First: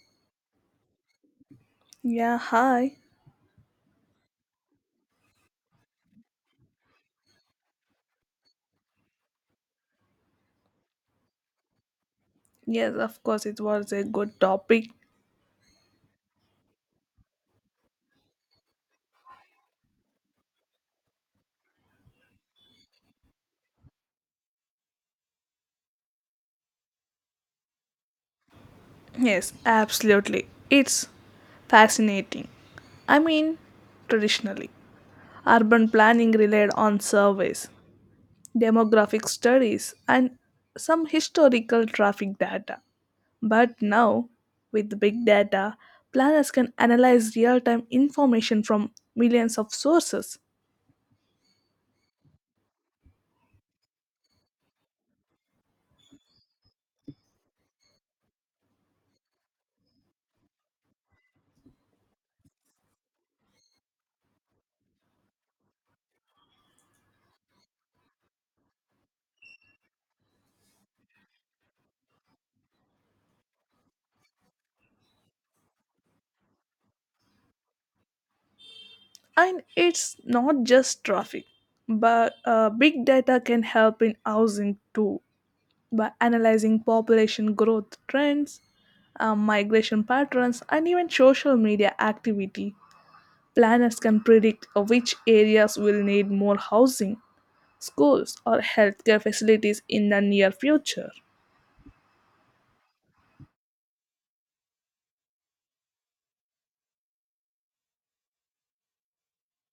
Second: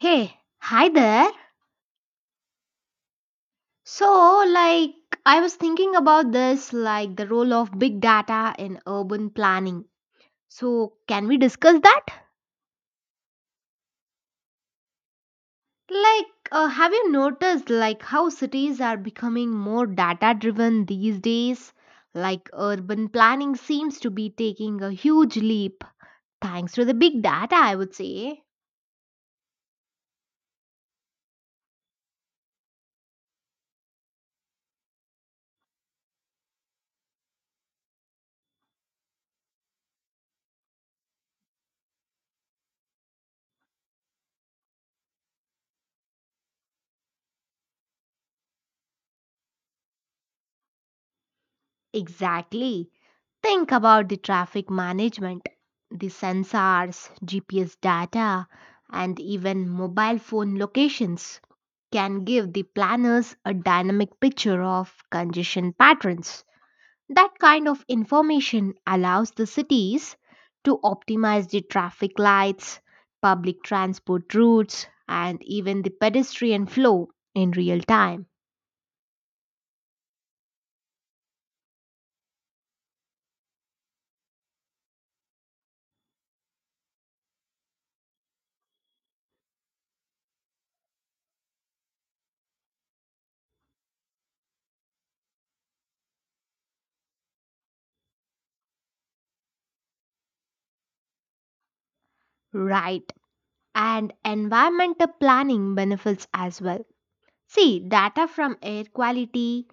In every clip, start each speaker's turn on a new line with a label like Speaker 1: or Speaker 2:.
Speaker 1: Hey, hi there.
Speaker 2: Yeah, hi.
Speaker 1: So, like, I was thinking about this, the role of big data in urban planning. So, can we discuss that?
Speaker 2: Yes, of course, it was a good topic.
Speaker 1: Have you noticed, how cities are becoming more data driven these days? Urban planning seems to be taking a huge leap thanks to the big data, I would say.
Speaker 2: Yes, absolutely. It's fascinating. I mean, traditionally, urban planning relied on surveys, demographic studies, and some historical traffic data. But now, with big data, planners can analyze real time information from millions of sources.
Speaker 1: Exactly. Think about the traffic management, the sensors, GPS data, and even mobile phone locations can give the planners a dynamic picture of congestion patterns. That kind of information allows the cities to optimize the traffic lights, public transport routes, and even the pedestrian flow in real time.
Speaker 2: And it's not just traffic, but big data can help in housing too by analyzing population growth trends, migration patterns, and even social media activity. Planners can predict which areas will need more housing, schools, or healthcare facilities in the near future.
Speaker 1: Right, and environmental planning benefits as well. See, data from air quality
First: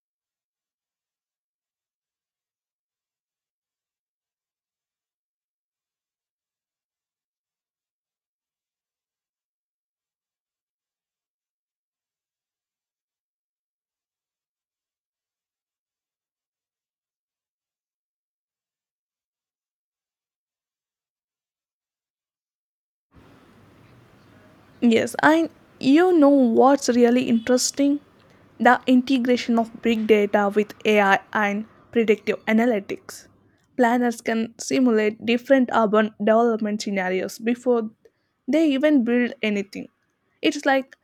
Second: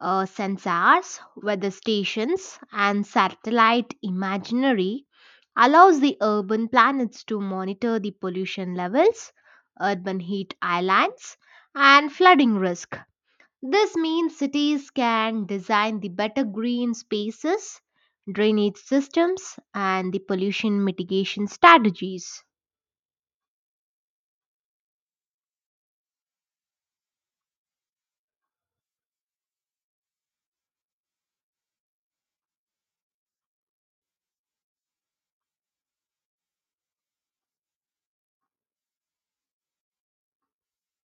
Speaker 1: sensors, weather stations, and satellite imaginary allows the urban planets to monitor the pollution levels, urban heat islands, and flooding risk. This means cities can design the better green spaces, drainage systems, and the pollution mitigation strategies.
Speaker 2: Yes, and you know what's really interesting? The integration of big data with AI and predictive analytics. Planners can simulate different urban development scenarios before they even build anything. It's like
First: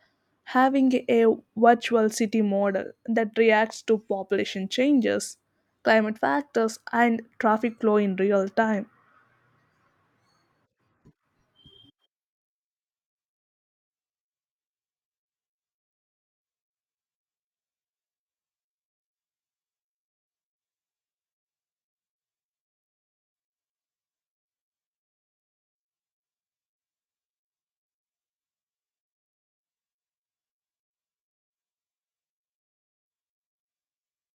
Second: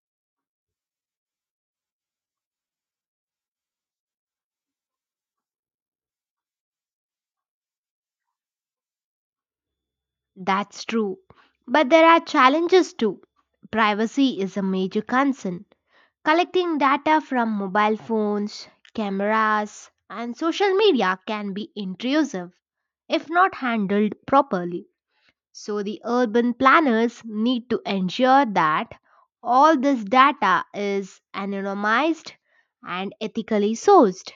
Speaker 2: having a virtual city model that reacts to population changes, climate factors, and traffic flow in real time.
Speaker 1: That's true. But there are challenges too. Privacy is a major concern. Collecting data from mobile phones, cameras, and social media can be intrusive if not handled properly. So, the urban planners need to ensure that all this data is anonymized and ethically sourced.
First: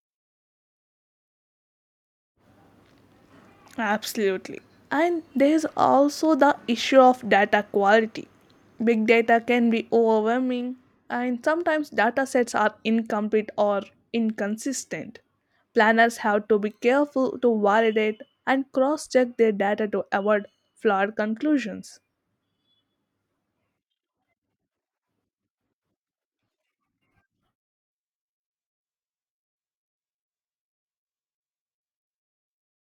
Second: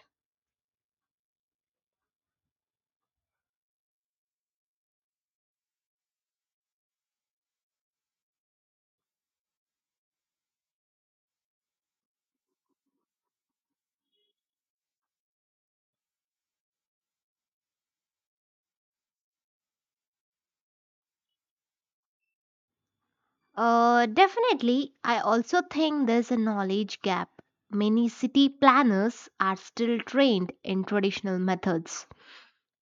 Speaker 2: Absolutely. And there's also the issue of data quality. Big data can be overwhelming, and sometimes data sets are incomplete or inconsistent. Planners have to be careful to validate and cross check their data to avoid flawed conclusions.
Speaker 1: Definitely, I also think there's a knowledge gap. Many city planners are still trained in traditional methods,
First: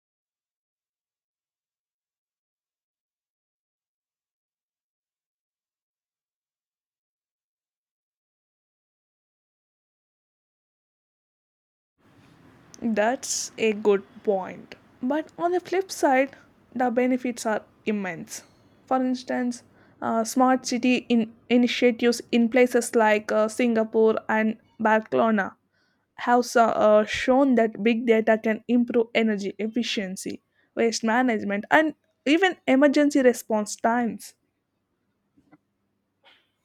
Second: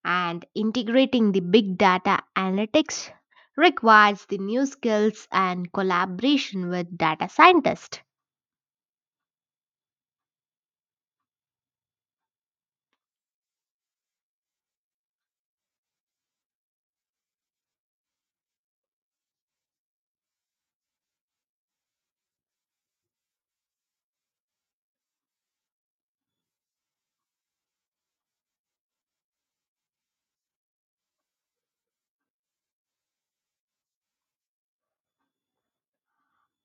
Speaker 1: and integrating the big data analytics requires the new skills and collaboration with data scientists.
Speaker 2: That's a good point. But on the flip side, the benefits are immense. For instance, smart city initiatives in places like Singapore and Barcelona have shown that big data can improve energy efficiency, waste management, and even emergency response times.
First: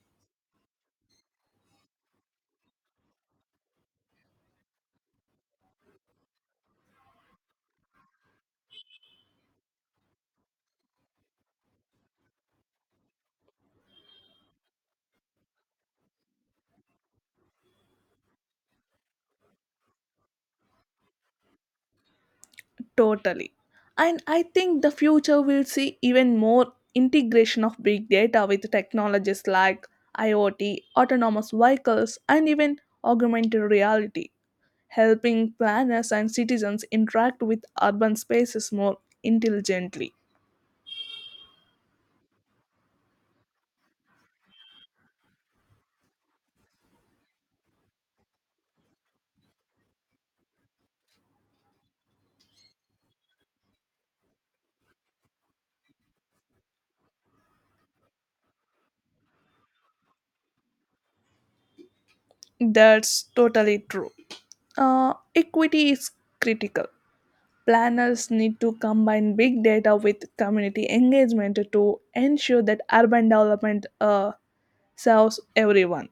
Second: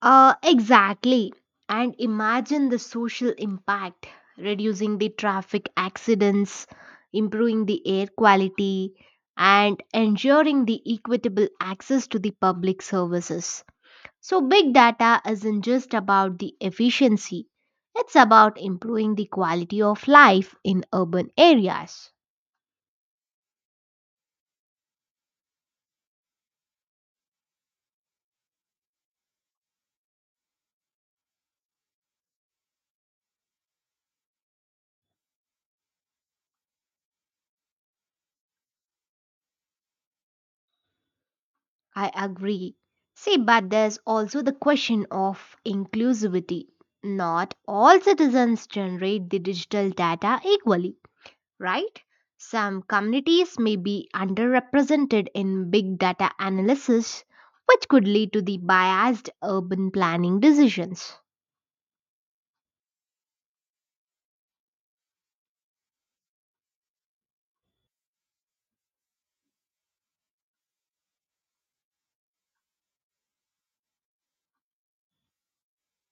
Speaker 1: Exactly. And imagine the social impact reducing the traffic accidents, improving the air quality, and ensuring the equitable access to the public services. So, big data isn't just about the efficiency, it's about improving the quality of life in urban areas.
Speaker 2: Totally. And I think the future will see even more integration of big data with technologies like IoT, autonomous vehicles, and even augmented reality, helping planners and citizens interact with urban spaces more intelligently.
Speaker 1: I agree. See, but there's also the question of inclusivity. Not all citizens generate the digital data equally, right? Some communities may be underrepresented in big data analysis, which could lead to the biased urban planning decisions.
Speaker 2: That's totally true. Equity is critical. Planners need to combine big data with community engagement to ensure that urban development serves everyone,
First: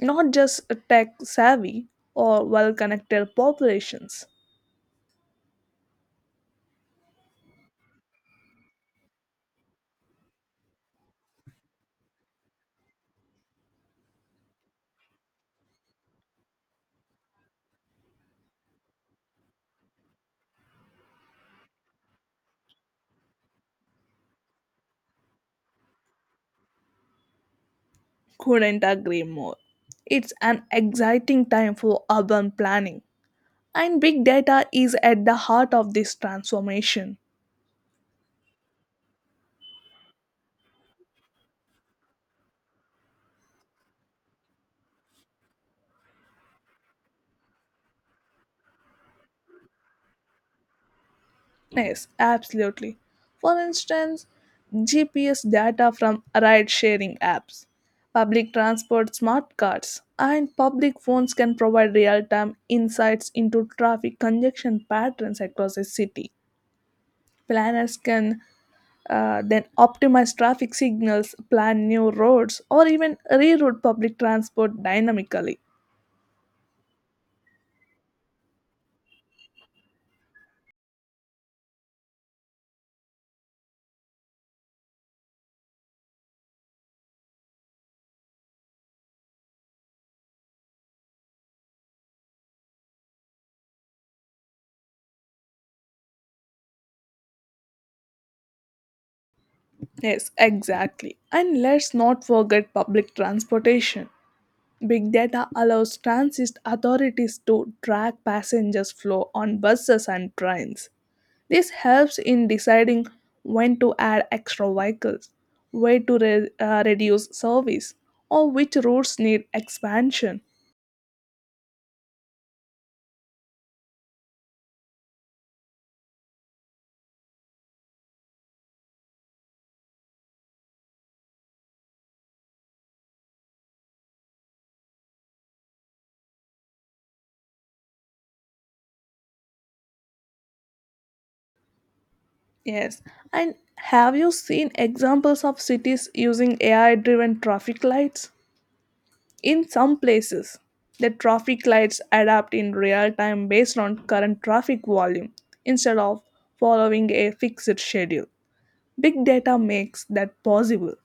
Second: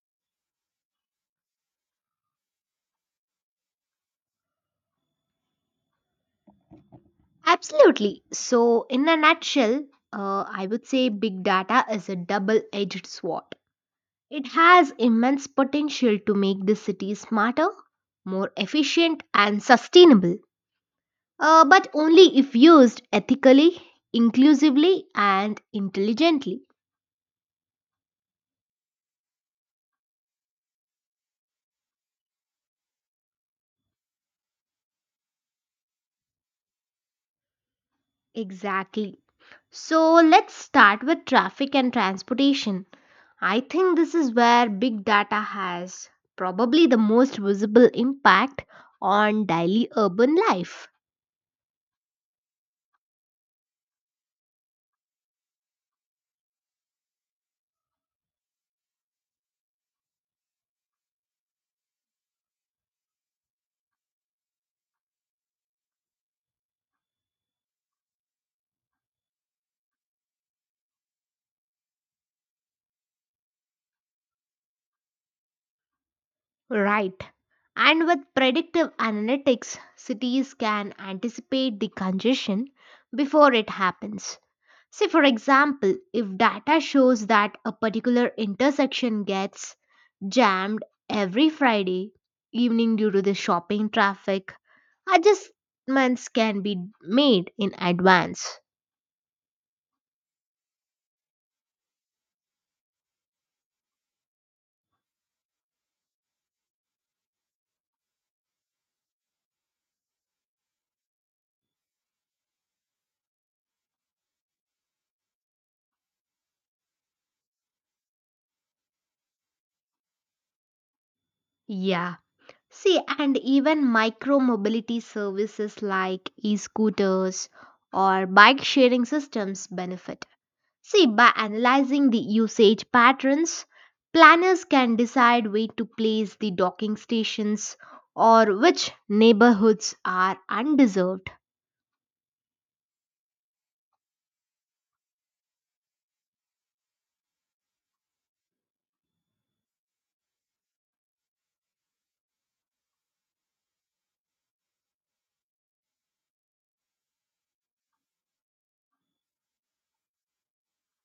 Speaker 2: not just tech savvy or well connected populations.
Speaker 1: Absolutely. So, in a nutshell, I would say big data is a double edged sword. It has immense potential to make the city smarter, more efficient, and sustainable, but only if used ethically, inclusively, and intelligently.
Speaker 2: Couldn't agree more. It's an exciting time for urban planning, and big data is at the heart of this transformation.
Speaker 1: Exactly. So let's start with traffic and transportation. I think this is where big data has probably the most visible impact on daily urban life.
Speaker 2: Yes, absolutely. For instance, GPS data from ride sharing apps, public transport smart cards, and public phones can provide real time insights into traffic congestion patterns across a city. Planners can then optimize traffic signals, plan new roads, or even reroute public transport dynamically.
Speaker 1: Right. And with predictive analytics, cities can anticipate the congestion before it happens. Say, for example, if data shows that a particular intersection gets jammed every Friday evening due to the shopping traffic, adjustments can be made in advance.
Speaker 2: Yes, exactly. And let's not forget public transportation. Big data allows transit authorities to track passengers' flow on buses and trains. This helps in deciding when to add extra vehicles, where to reduce service, or which routes need expansion.
Speaker 1: Yeah. See, and even micro mobility services like e scooters or bike sharing systems benefit. See, by analyzing the usage patterns, planners can decide where to place the docking stations or which neighborhoods are undeserved.
Speaker 2: Yes. And have you seen examples of cities using AI driven traffic lights? In some places, the traffic lights adapt in real time based on current traffic volume instead of following a fixed schedule. Big data makes that possible.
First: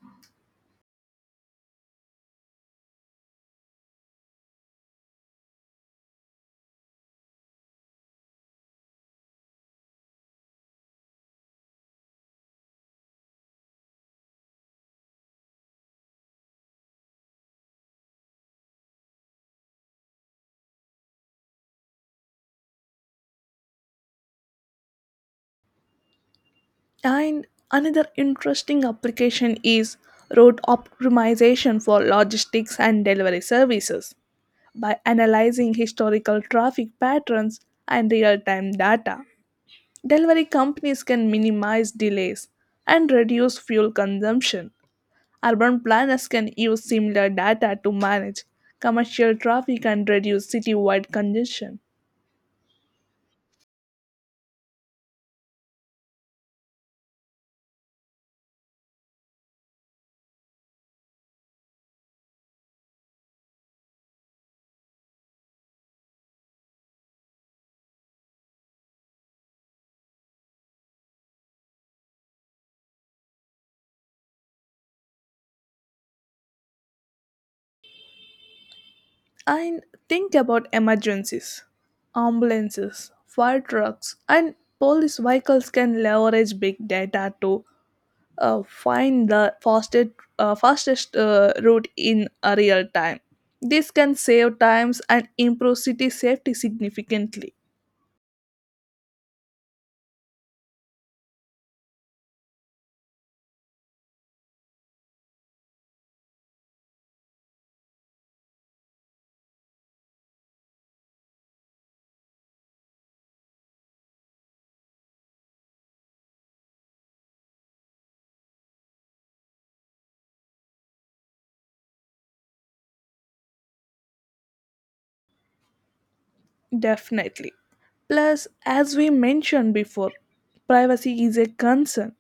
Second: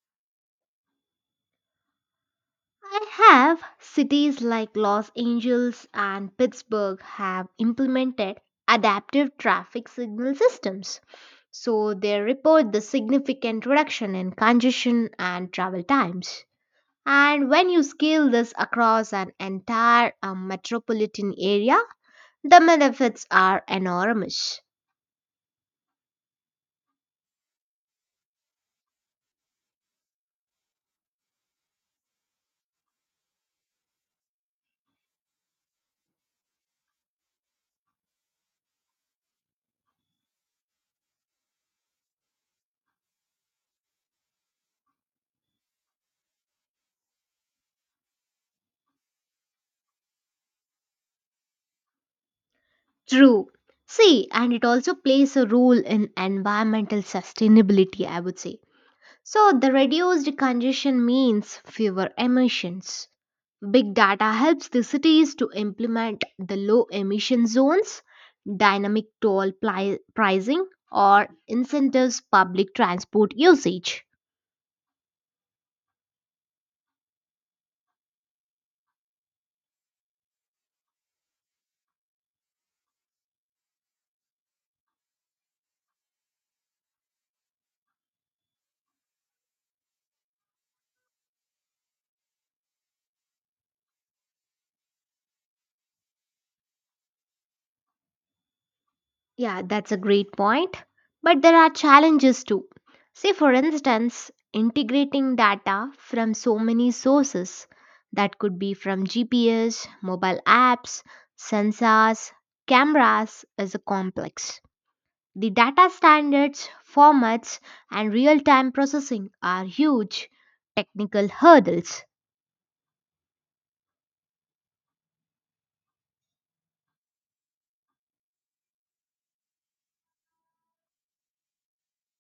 Speaker 1: I have cities like Los Angeles and Pittsburgh have implemented adaptive traffic signal systems. So they report the significant reduction in congestion and travel times. And when you scale this across an entire metropolitan area, the benefits are enormous.
Speaker 2: And another interesting application is route optimization for logistics and delivery services by analyzing historical traffic patterns and real time data. Delivery companies can minimize delays and reduce fuel consumption. Urban planners can use similar data to manage commercial traffic and reduce citywide congestion.
Speaker 1: True. See, and it also plays a role in environmental sustainability, I would say. So, the reduced congestion means fewer emissions. Big data helps the cities to implement the low emission zones, dynamic pricing, or incentives public transport usage.
Speaker 2: And think about emergencies. Ambulances, fire trucks, and police vehicles can leverage big data to find the fastest route in a real time. This can save times and improve city safety significantly.
Speaker 1: Yeah, that's a great point. But there are challenges too. Say, for instance, integrating data from so many sources. That could be from GPS, mobile apps, sensors, cameras, is a complex. The data standards, formats, and real time processing are huge technical hurdles.
Speaker 2: Definitely. Plus, as we mentioned before, privacy is a concern.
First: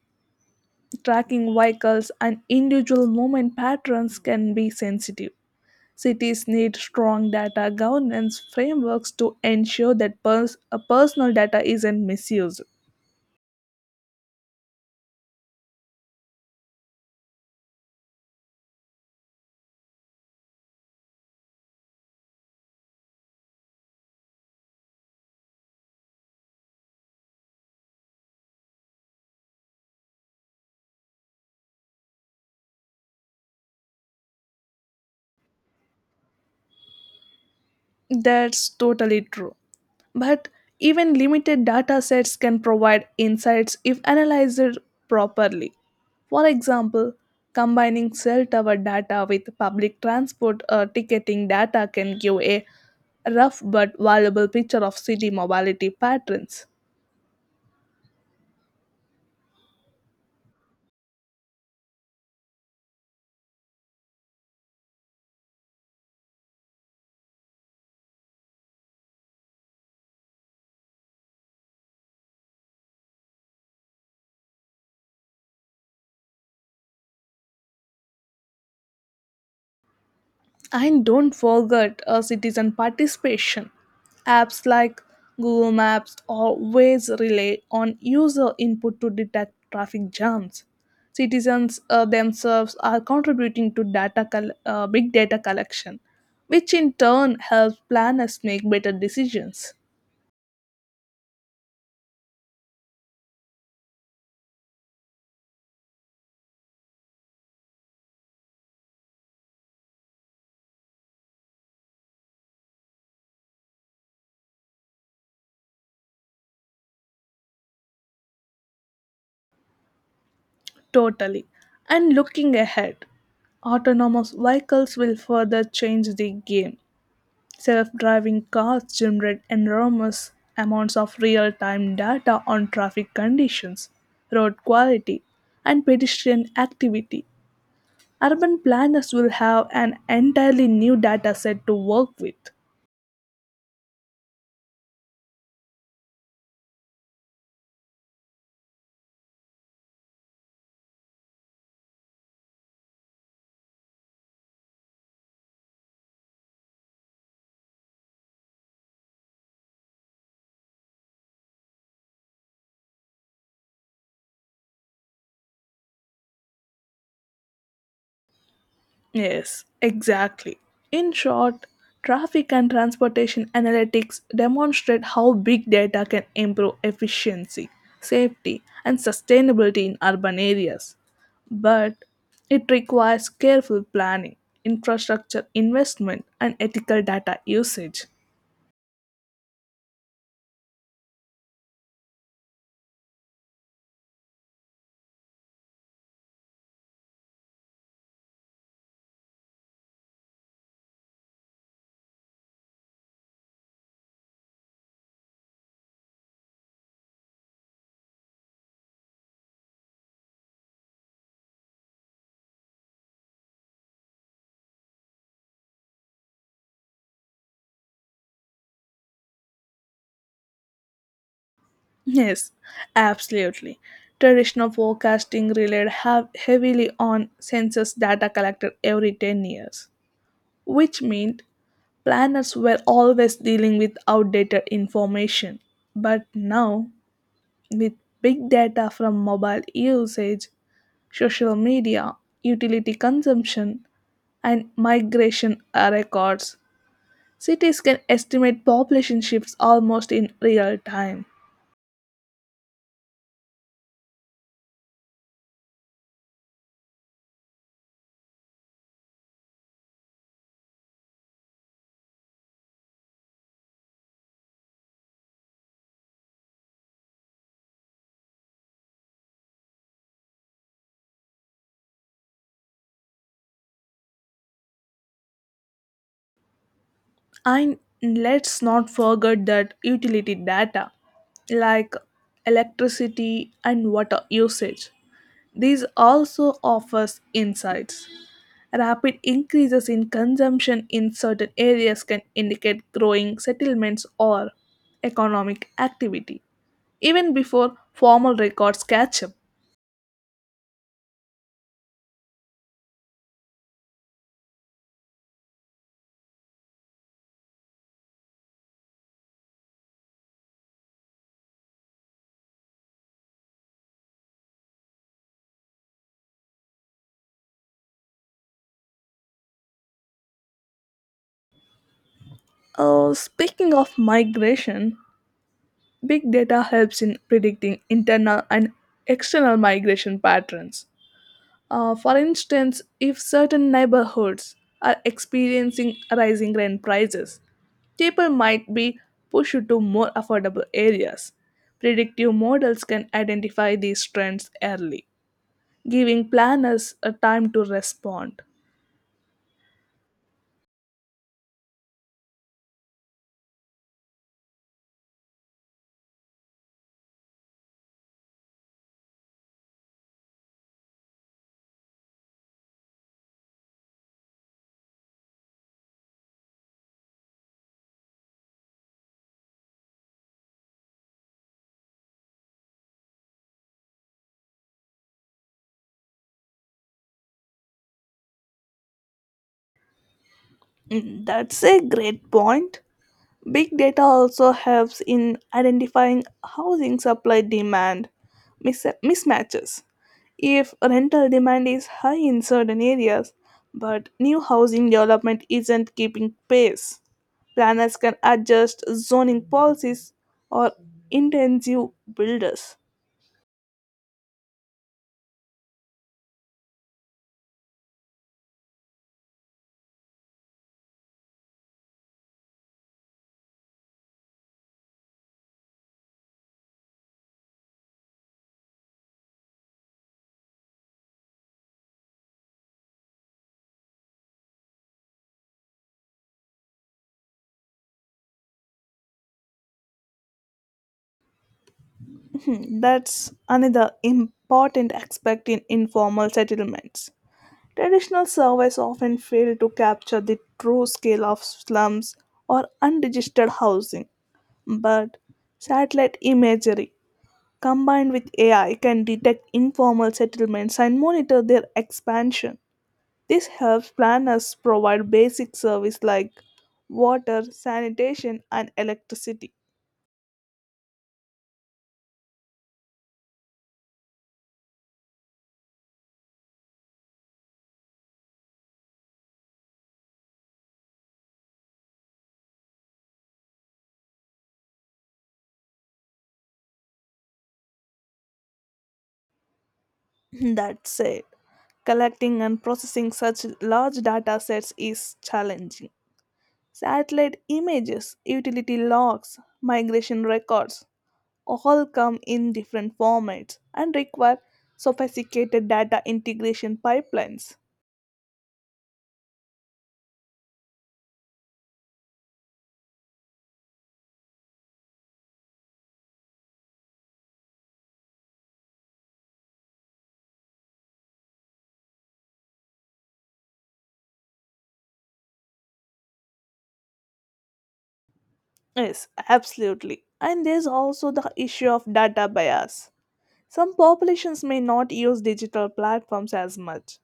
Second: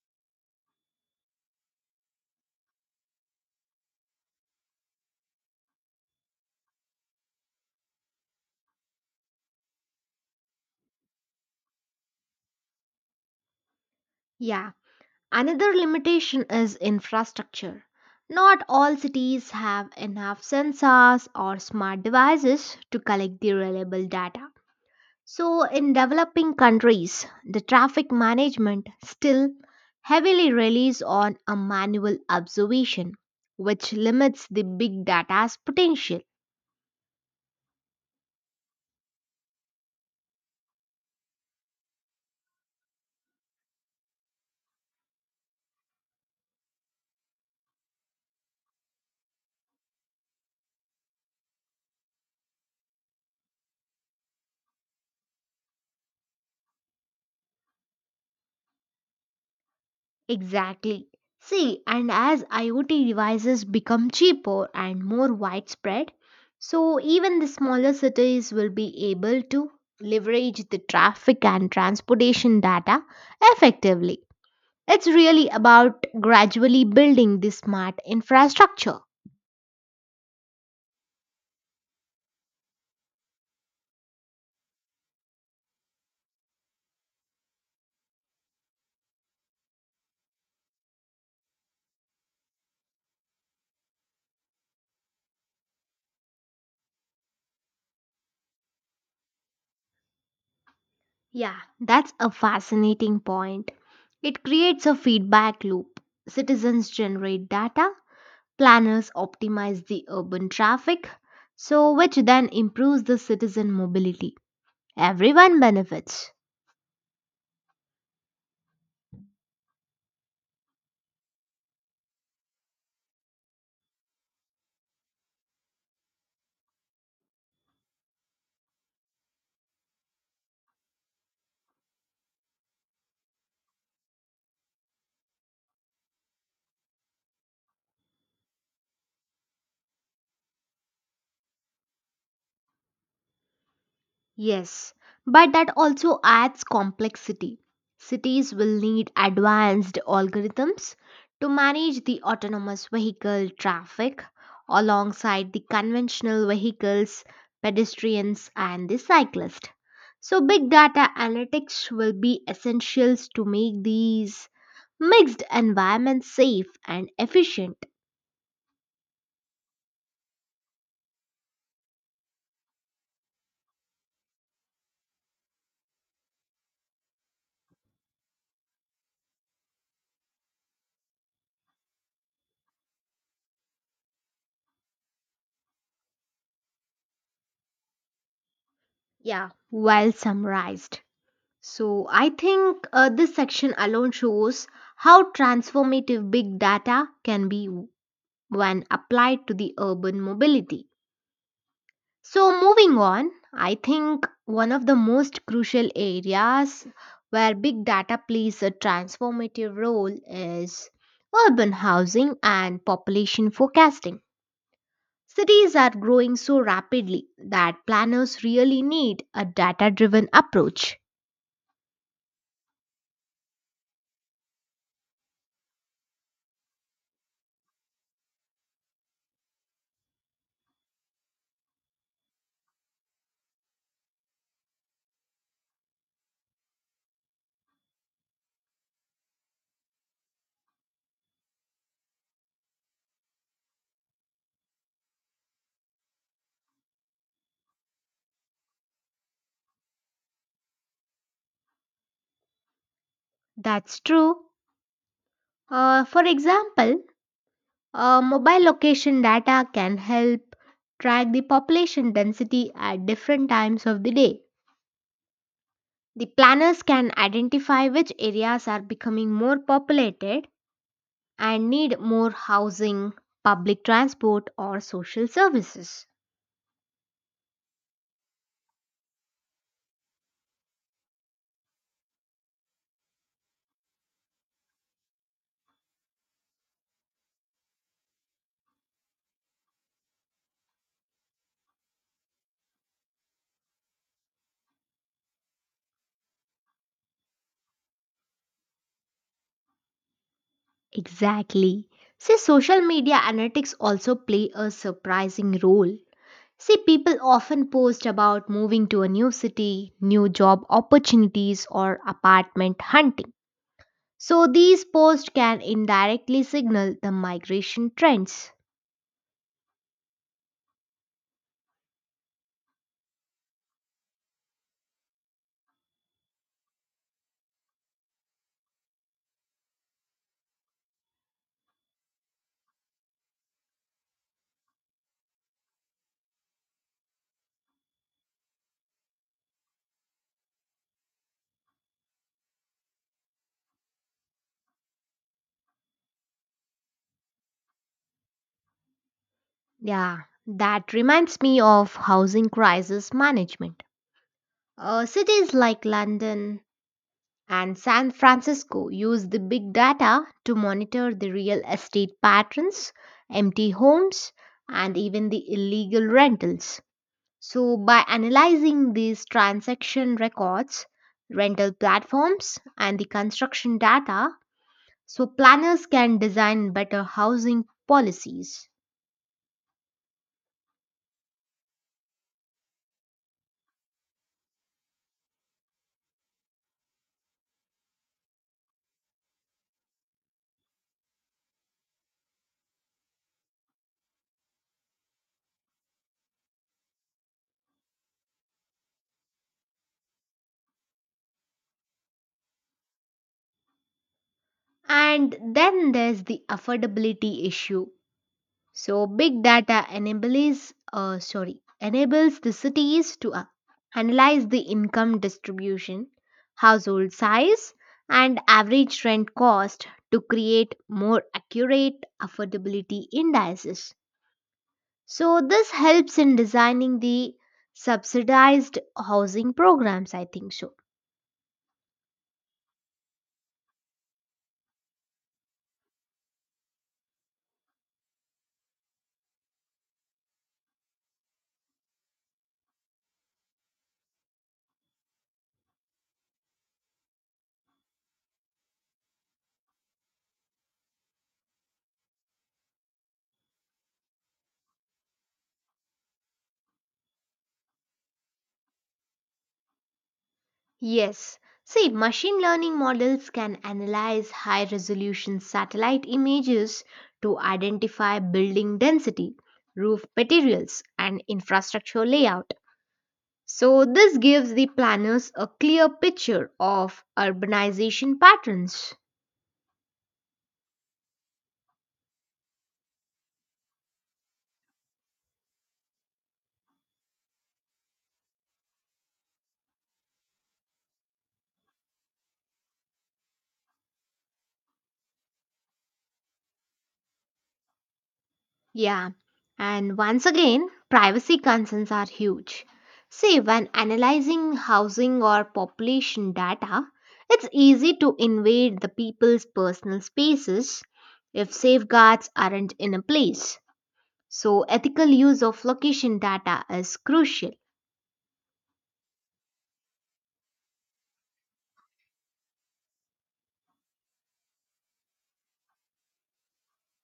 Speaker 2: Tracking vehicles and individual movement patterns can be sensitive. Cities need strong data governance frameworks to ensure that personal data isn't misused.
Speaker 1: Yeah, another limitation is infrastructure. Not all cities have enough sensors or smart devices to collect the reliable data. So, in developing countries, the traffic management still heavily relies on a manual observation, which limits the big data's potential.
Speaker 2: That's totally true. But even limited data sets can provide insights if analyzed properly. For example, combining cell tower data with public transport or ticketing data can give a rough but valuable picture of city mobility patterns.
Speaker 1: Exactly. See, and as IoT devices become cheaper and more widespread, so even the smaller cities will be able to leverage the traffic and transportation data effectively. It's really about gradually building the smart infrastructure.
Speaker 2: And don't forget citizen participation. Apps like Google Maps always rely on user input to detect traffic jams. Citizens themselves are contributing to data big data collection, which in turn helps planners make better decisions.
Speaker 1: Yeah, that's a fascinating point. It creates a feedback loop. Citizens generate data, planners optimize the urban traffic, so which then improves the citizen mobility. Everyone benefits.
Speaker 2: Totally. And looking ahead, autonomous vehicles will further change the game. Self driving cars generate enormous amounts of real time data on traffic conditions, road quality, and pedestrian activity. Urban planners will have an entirely new data set to work with.
Speaker 1: Yes, but that also adds complexity. Cities will need advanced algorithms to manage the autonomous vehicle traffic alongside the conventional vehicles, pedestrians, and the cyclist. So, big data analytics will be essentials to make these mixed environments safe and efficient.
Speaker 2: Yes, exactly. In short, traffic and transportation analytics demonstrate how big data can improve efficiency, safety, and sustainability in urban areas, but it requires careful planning, infrastructure investment, and ethical data usage.
Speaker 1: Yeah, well summarized. So I think this section alone shows how transformative big data can be when applied to the urban mobility. So moving on, I think one of the most crucial areas where big data plays a transformative role is urban housing and population forecasting. Cities are growing so rapidly that planners really need a data driven approach.
Speaker 2: Yes, absolutely. Traditional forecasting relied have heavily on census data collected every 10 years, which meant planners were always dealing with outdated information. But now, with big data from mobile usage, social media, utility consumption, and migration records, cities can estimate population shifts almost in real time.
Speaker 1: That's true. For example, mobile location data can help track the population density at different times of the day. The planners can identify which areas are becoming more populated and need more housing, public transport, or social services.
Speaker 2: And let's not forget that utility data like electricity and water usage. These also offers insights. Rapid increases in consumption in certain areas can indicate growing settlements or economic activity, even before formal records catch up.
Speaker 1: Exactly. See, social media analytics also play a surprising role. See, people often post about moving to a new city, new job opportunities, or apartment hunting. So these posts can indirectly signal the migration trends.
Speaker 2: Speaking of migration, big data helps in predicting internal and external migration patterns. For instance, if certain neighborhoods are experiencing rising rent prices, people might be pushed to more affordable areas. Predictive models can identify these trends early, giving planners a time to respond.
Speaker 1: Yeah, that reminds me of housing crisis management. Cities like London and San Francisco use the big data to monitor the real estate patterns, empty homes, and even the illegal rentals. So by analyzing these transaction records, rental platforms, and the construction data, so planners can design better housing policies.
Speaker 2: Mm, that's a great point. Big data also helps in identifying housing supply demand mismatches. If rental demand is high in certain areas, but new housing development isn't keeping pace, planners can adjust zoning policies or intensive builders.
Speaker 1: And then there's the affordability issue. So big data enables the cities to analyze the income distribution, household size, and average rent cost to create more accurate affordability indices. So this helps in designing the subsidized housing programs, I think so.
Speaker 2: Hmm, that's another important aspect in informal settlements. Traditional surveys often fail to capture the true scale of slums or unregistered housing, but satellite imagery combined with AI can detect informal settlements and monitor their expansion. This helps planners provide basic service like water, sanitation, and electricity.
Speaker 1: Yes. See, machine learning models can analyze high resolution satellite images to identify building density, roof materials, and infrastructure layout. So, this gives the planners a clear picture of urbanization patterns.
Speaker 2: That said, collecting and processing such large data sets is challenging. Satellite images, utility logs, migration records all come in different formats and require sophisticated data integration pipelines.
Speaker 1: Yeah, and once again, privacy concerns are huge. See, when analyzing housing or population data, it's easy to invade the people's personal spaces if safeguards aren't in a place. So, ethical use of location data is crucial.
Speaker 2: Yes, absolutely. And there's also the issue of data bias. Some populations may not use digital platforms as much,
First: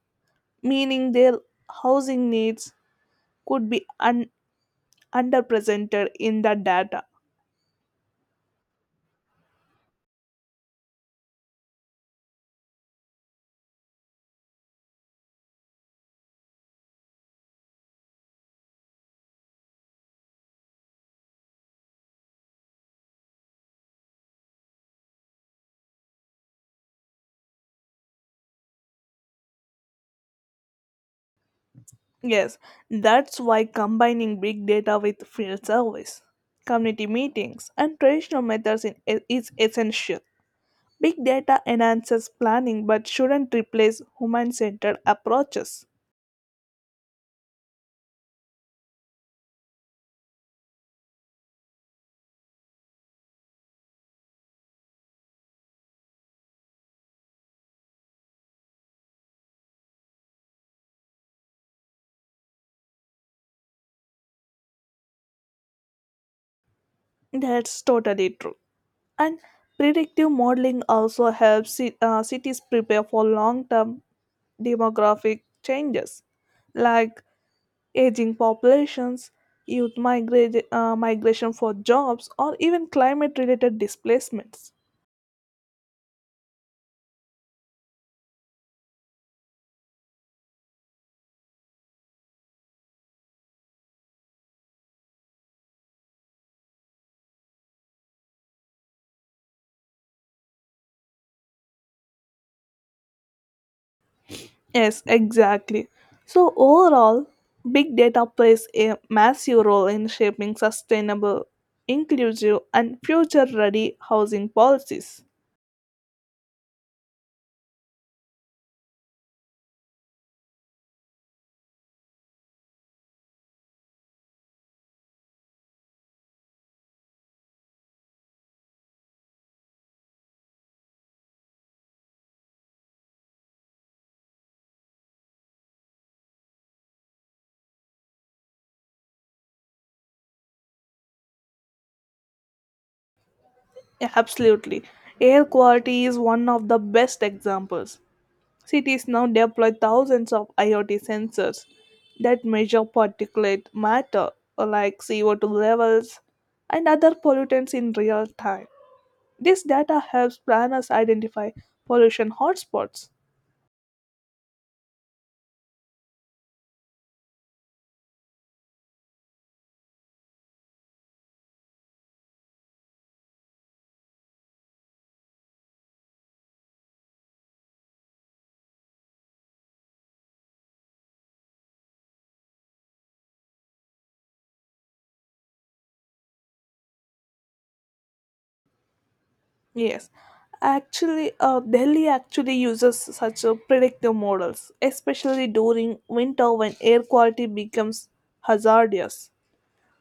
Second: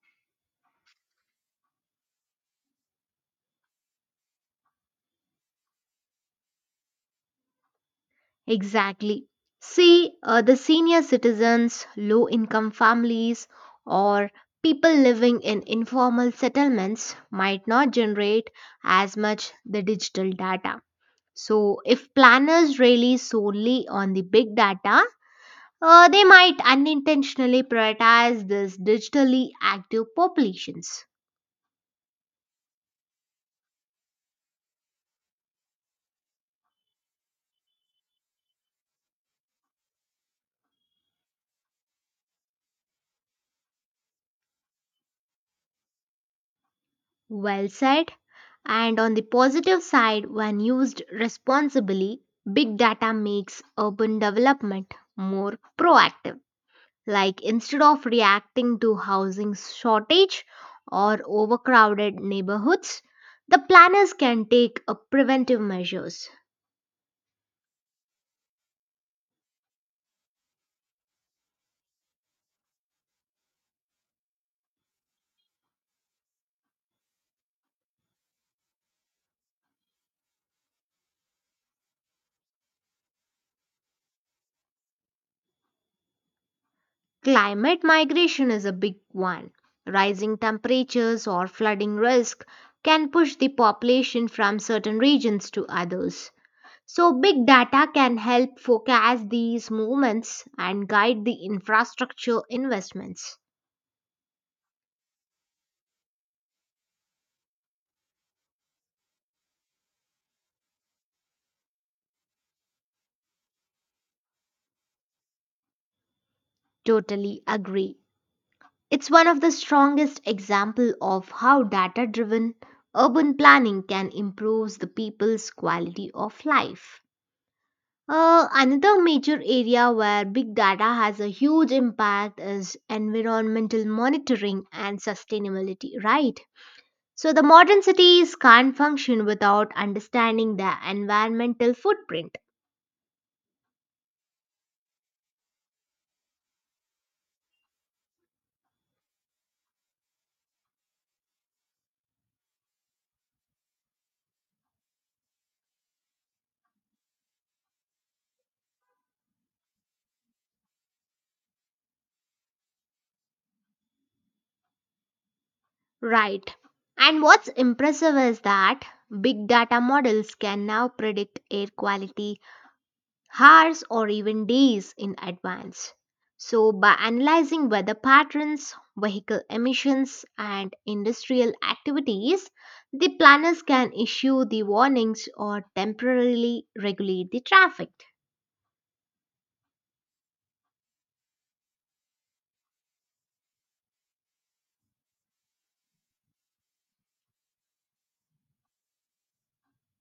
Speaker 2: meaning their housing needs could be underrepresented in the data.
Speaker 1: Exactly. See, the senior citizens, low income families, or people living in informal settlements might not generate as much the digital data. So, if planners rely solely on the big data, they might unintentionally prioritize these digitally active populations.
Speaker 2: Yes, that's why combining big data with field service, community meetings, and traditional methods is essential. Big data enhances planning but shouldn't replace human centered approaches.
Speaker 1: Well said. And on the positive side, when used responsibly, big data makes urban development more proactive. Like instead of reacting to housing shortage or overcrowded neighborhoods, the planners can take a preventive measures.
Speaker 2: That's totally true. And predictive modeling also helps cities prepare for long term demographic changes like aging populations, youth migration for jobs, or even climate related displacements.
Speaker 1: Climate migration is a big one. Rising temperatures or flooding risk can push the population from certain regions to others. So, big data can help forecast these movements and guide the infrastructure investments.
Speaker 2: Yes, exactly. So, overall, big data plays a massive role in shaping sustainable, inclusive, and future ready housing policies.
Speaker 1: Totally agree. It's one of the strongest example of how data-driven urban planning can improve the people's quality of life. Another major area where big data has a huge impact is environmental monitoring and sustainability, right? So the modern cities can't function without understanding their environmental footprint.
Speaker 2: Yeah, absolutely. Air quality is one of the best examples. Cities now deploy thousands of IoT sensors that measure particulate matter like CO2 levels and other pollutants in real time. This data helps planners identify pollution hotspots.
Speaker 1: Right. And what's impressive is that big data models can now predict air quality hours or even days in advance. So, by analyzing weather patterns, vehicle emissions, and industrial activities, the planners can issue the warnings or temporarily regulate the traffic.
Speaker 2: Yes, actually, Delhi actually uses such predictive models, especially during winter when air quality becomes hazardous.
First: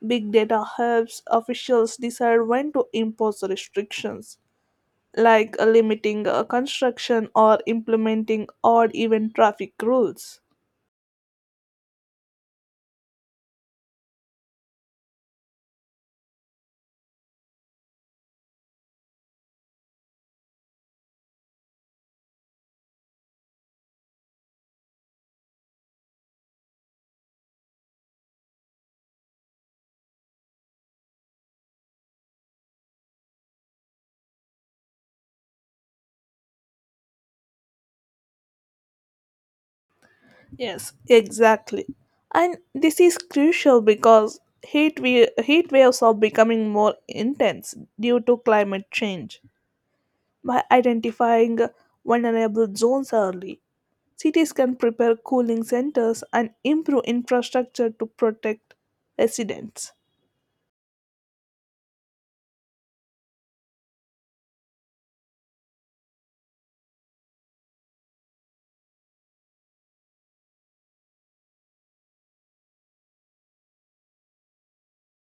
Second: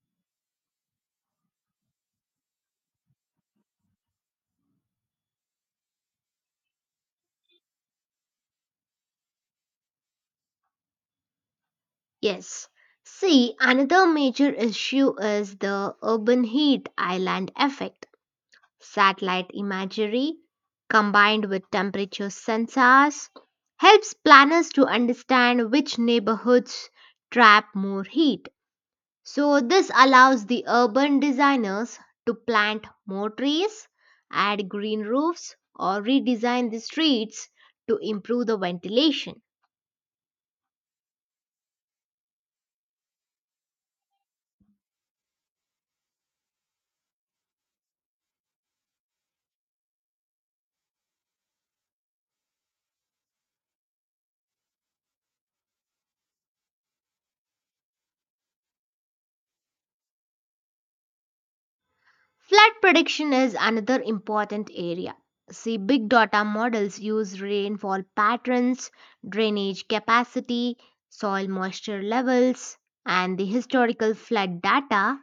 Speaker 2: Big data helps officials decide when to impose restrictions, like limiting construction or implementing odd even traffic rules.
Speaker 1: Yes. See, another major issue is the urban heat island effect. Satellite imagery combined with temperature sensors helps planners to understand which neighborhoods trap more heat. So, this allows the urban designers to plant more trees, add green roofs, or redesign the streets to improve the ventilation.
Speaker 2: Yes, exactly. And this is crucial because heat waves are becoming more intense due to climate change by identifying vulnerable zones early. Cities can prepare cooling centers and improve infrastructure to protect residents.
Speaker 1: Flood prediction is another important area. See, big data models use rainfall patterns, drainage capacity, soil moisture levels, and the historical flood data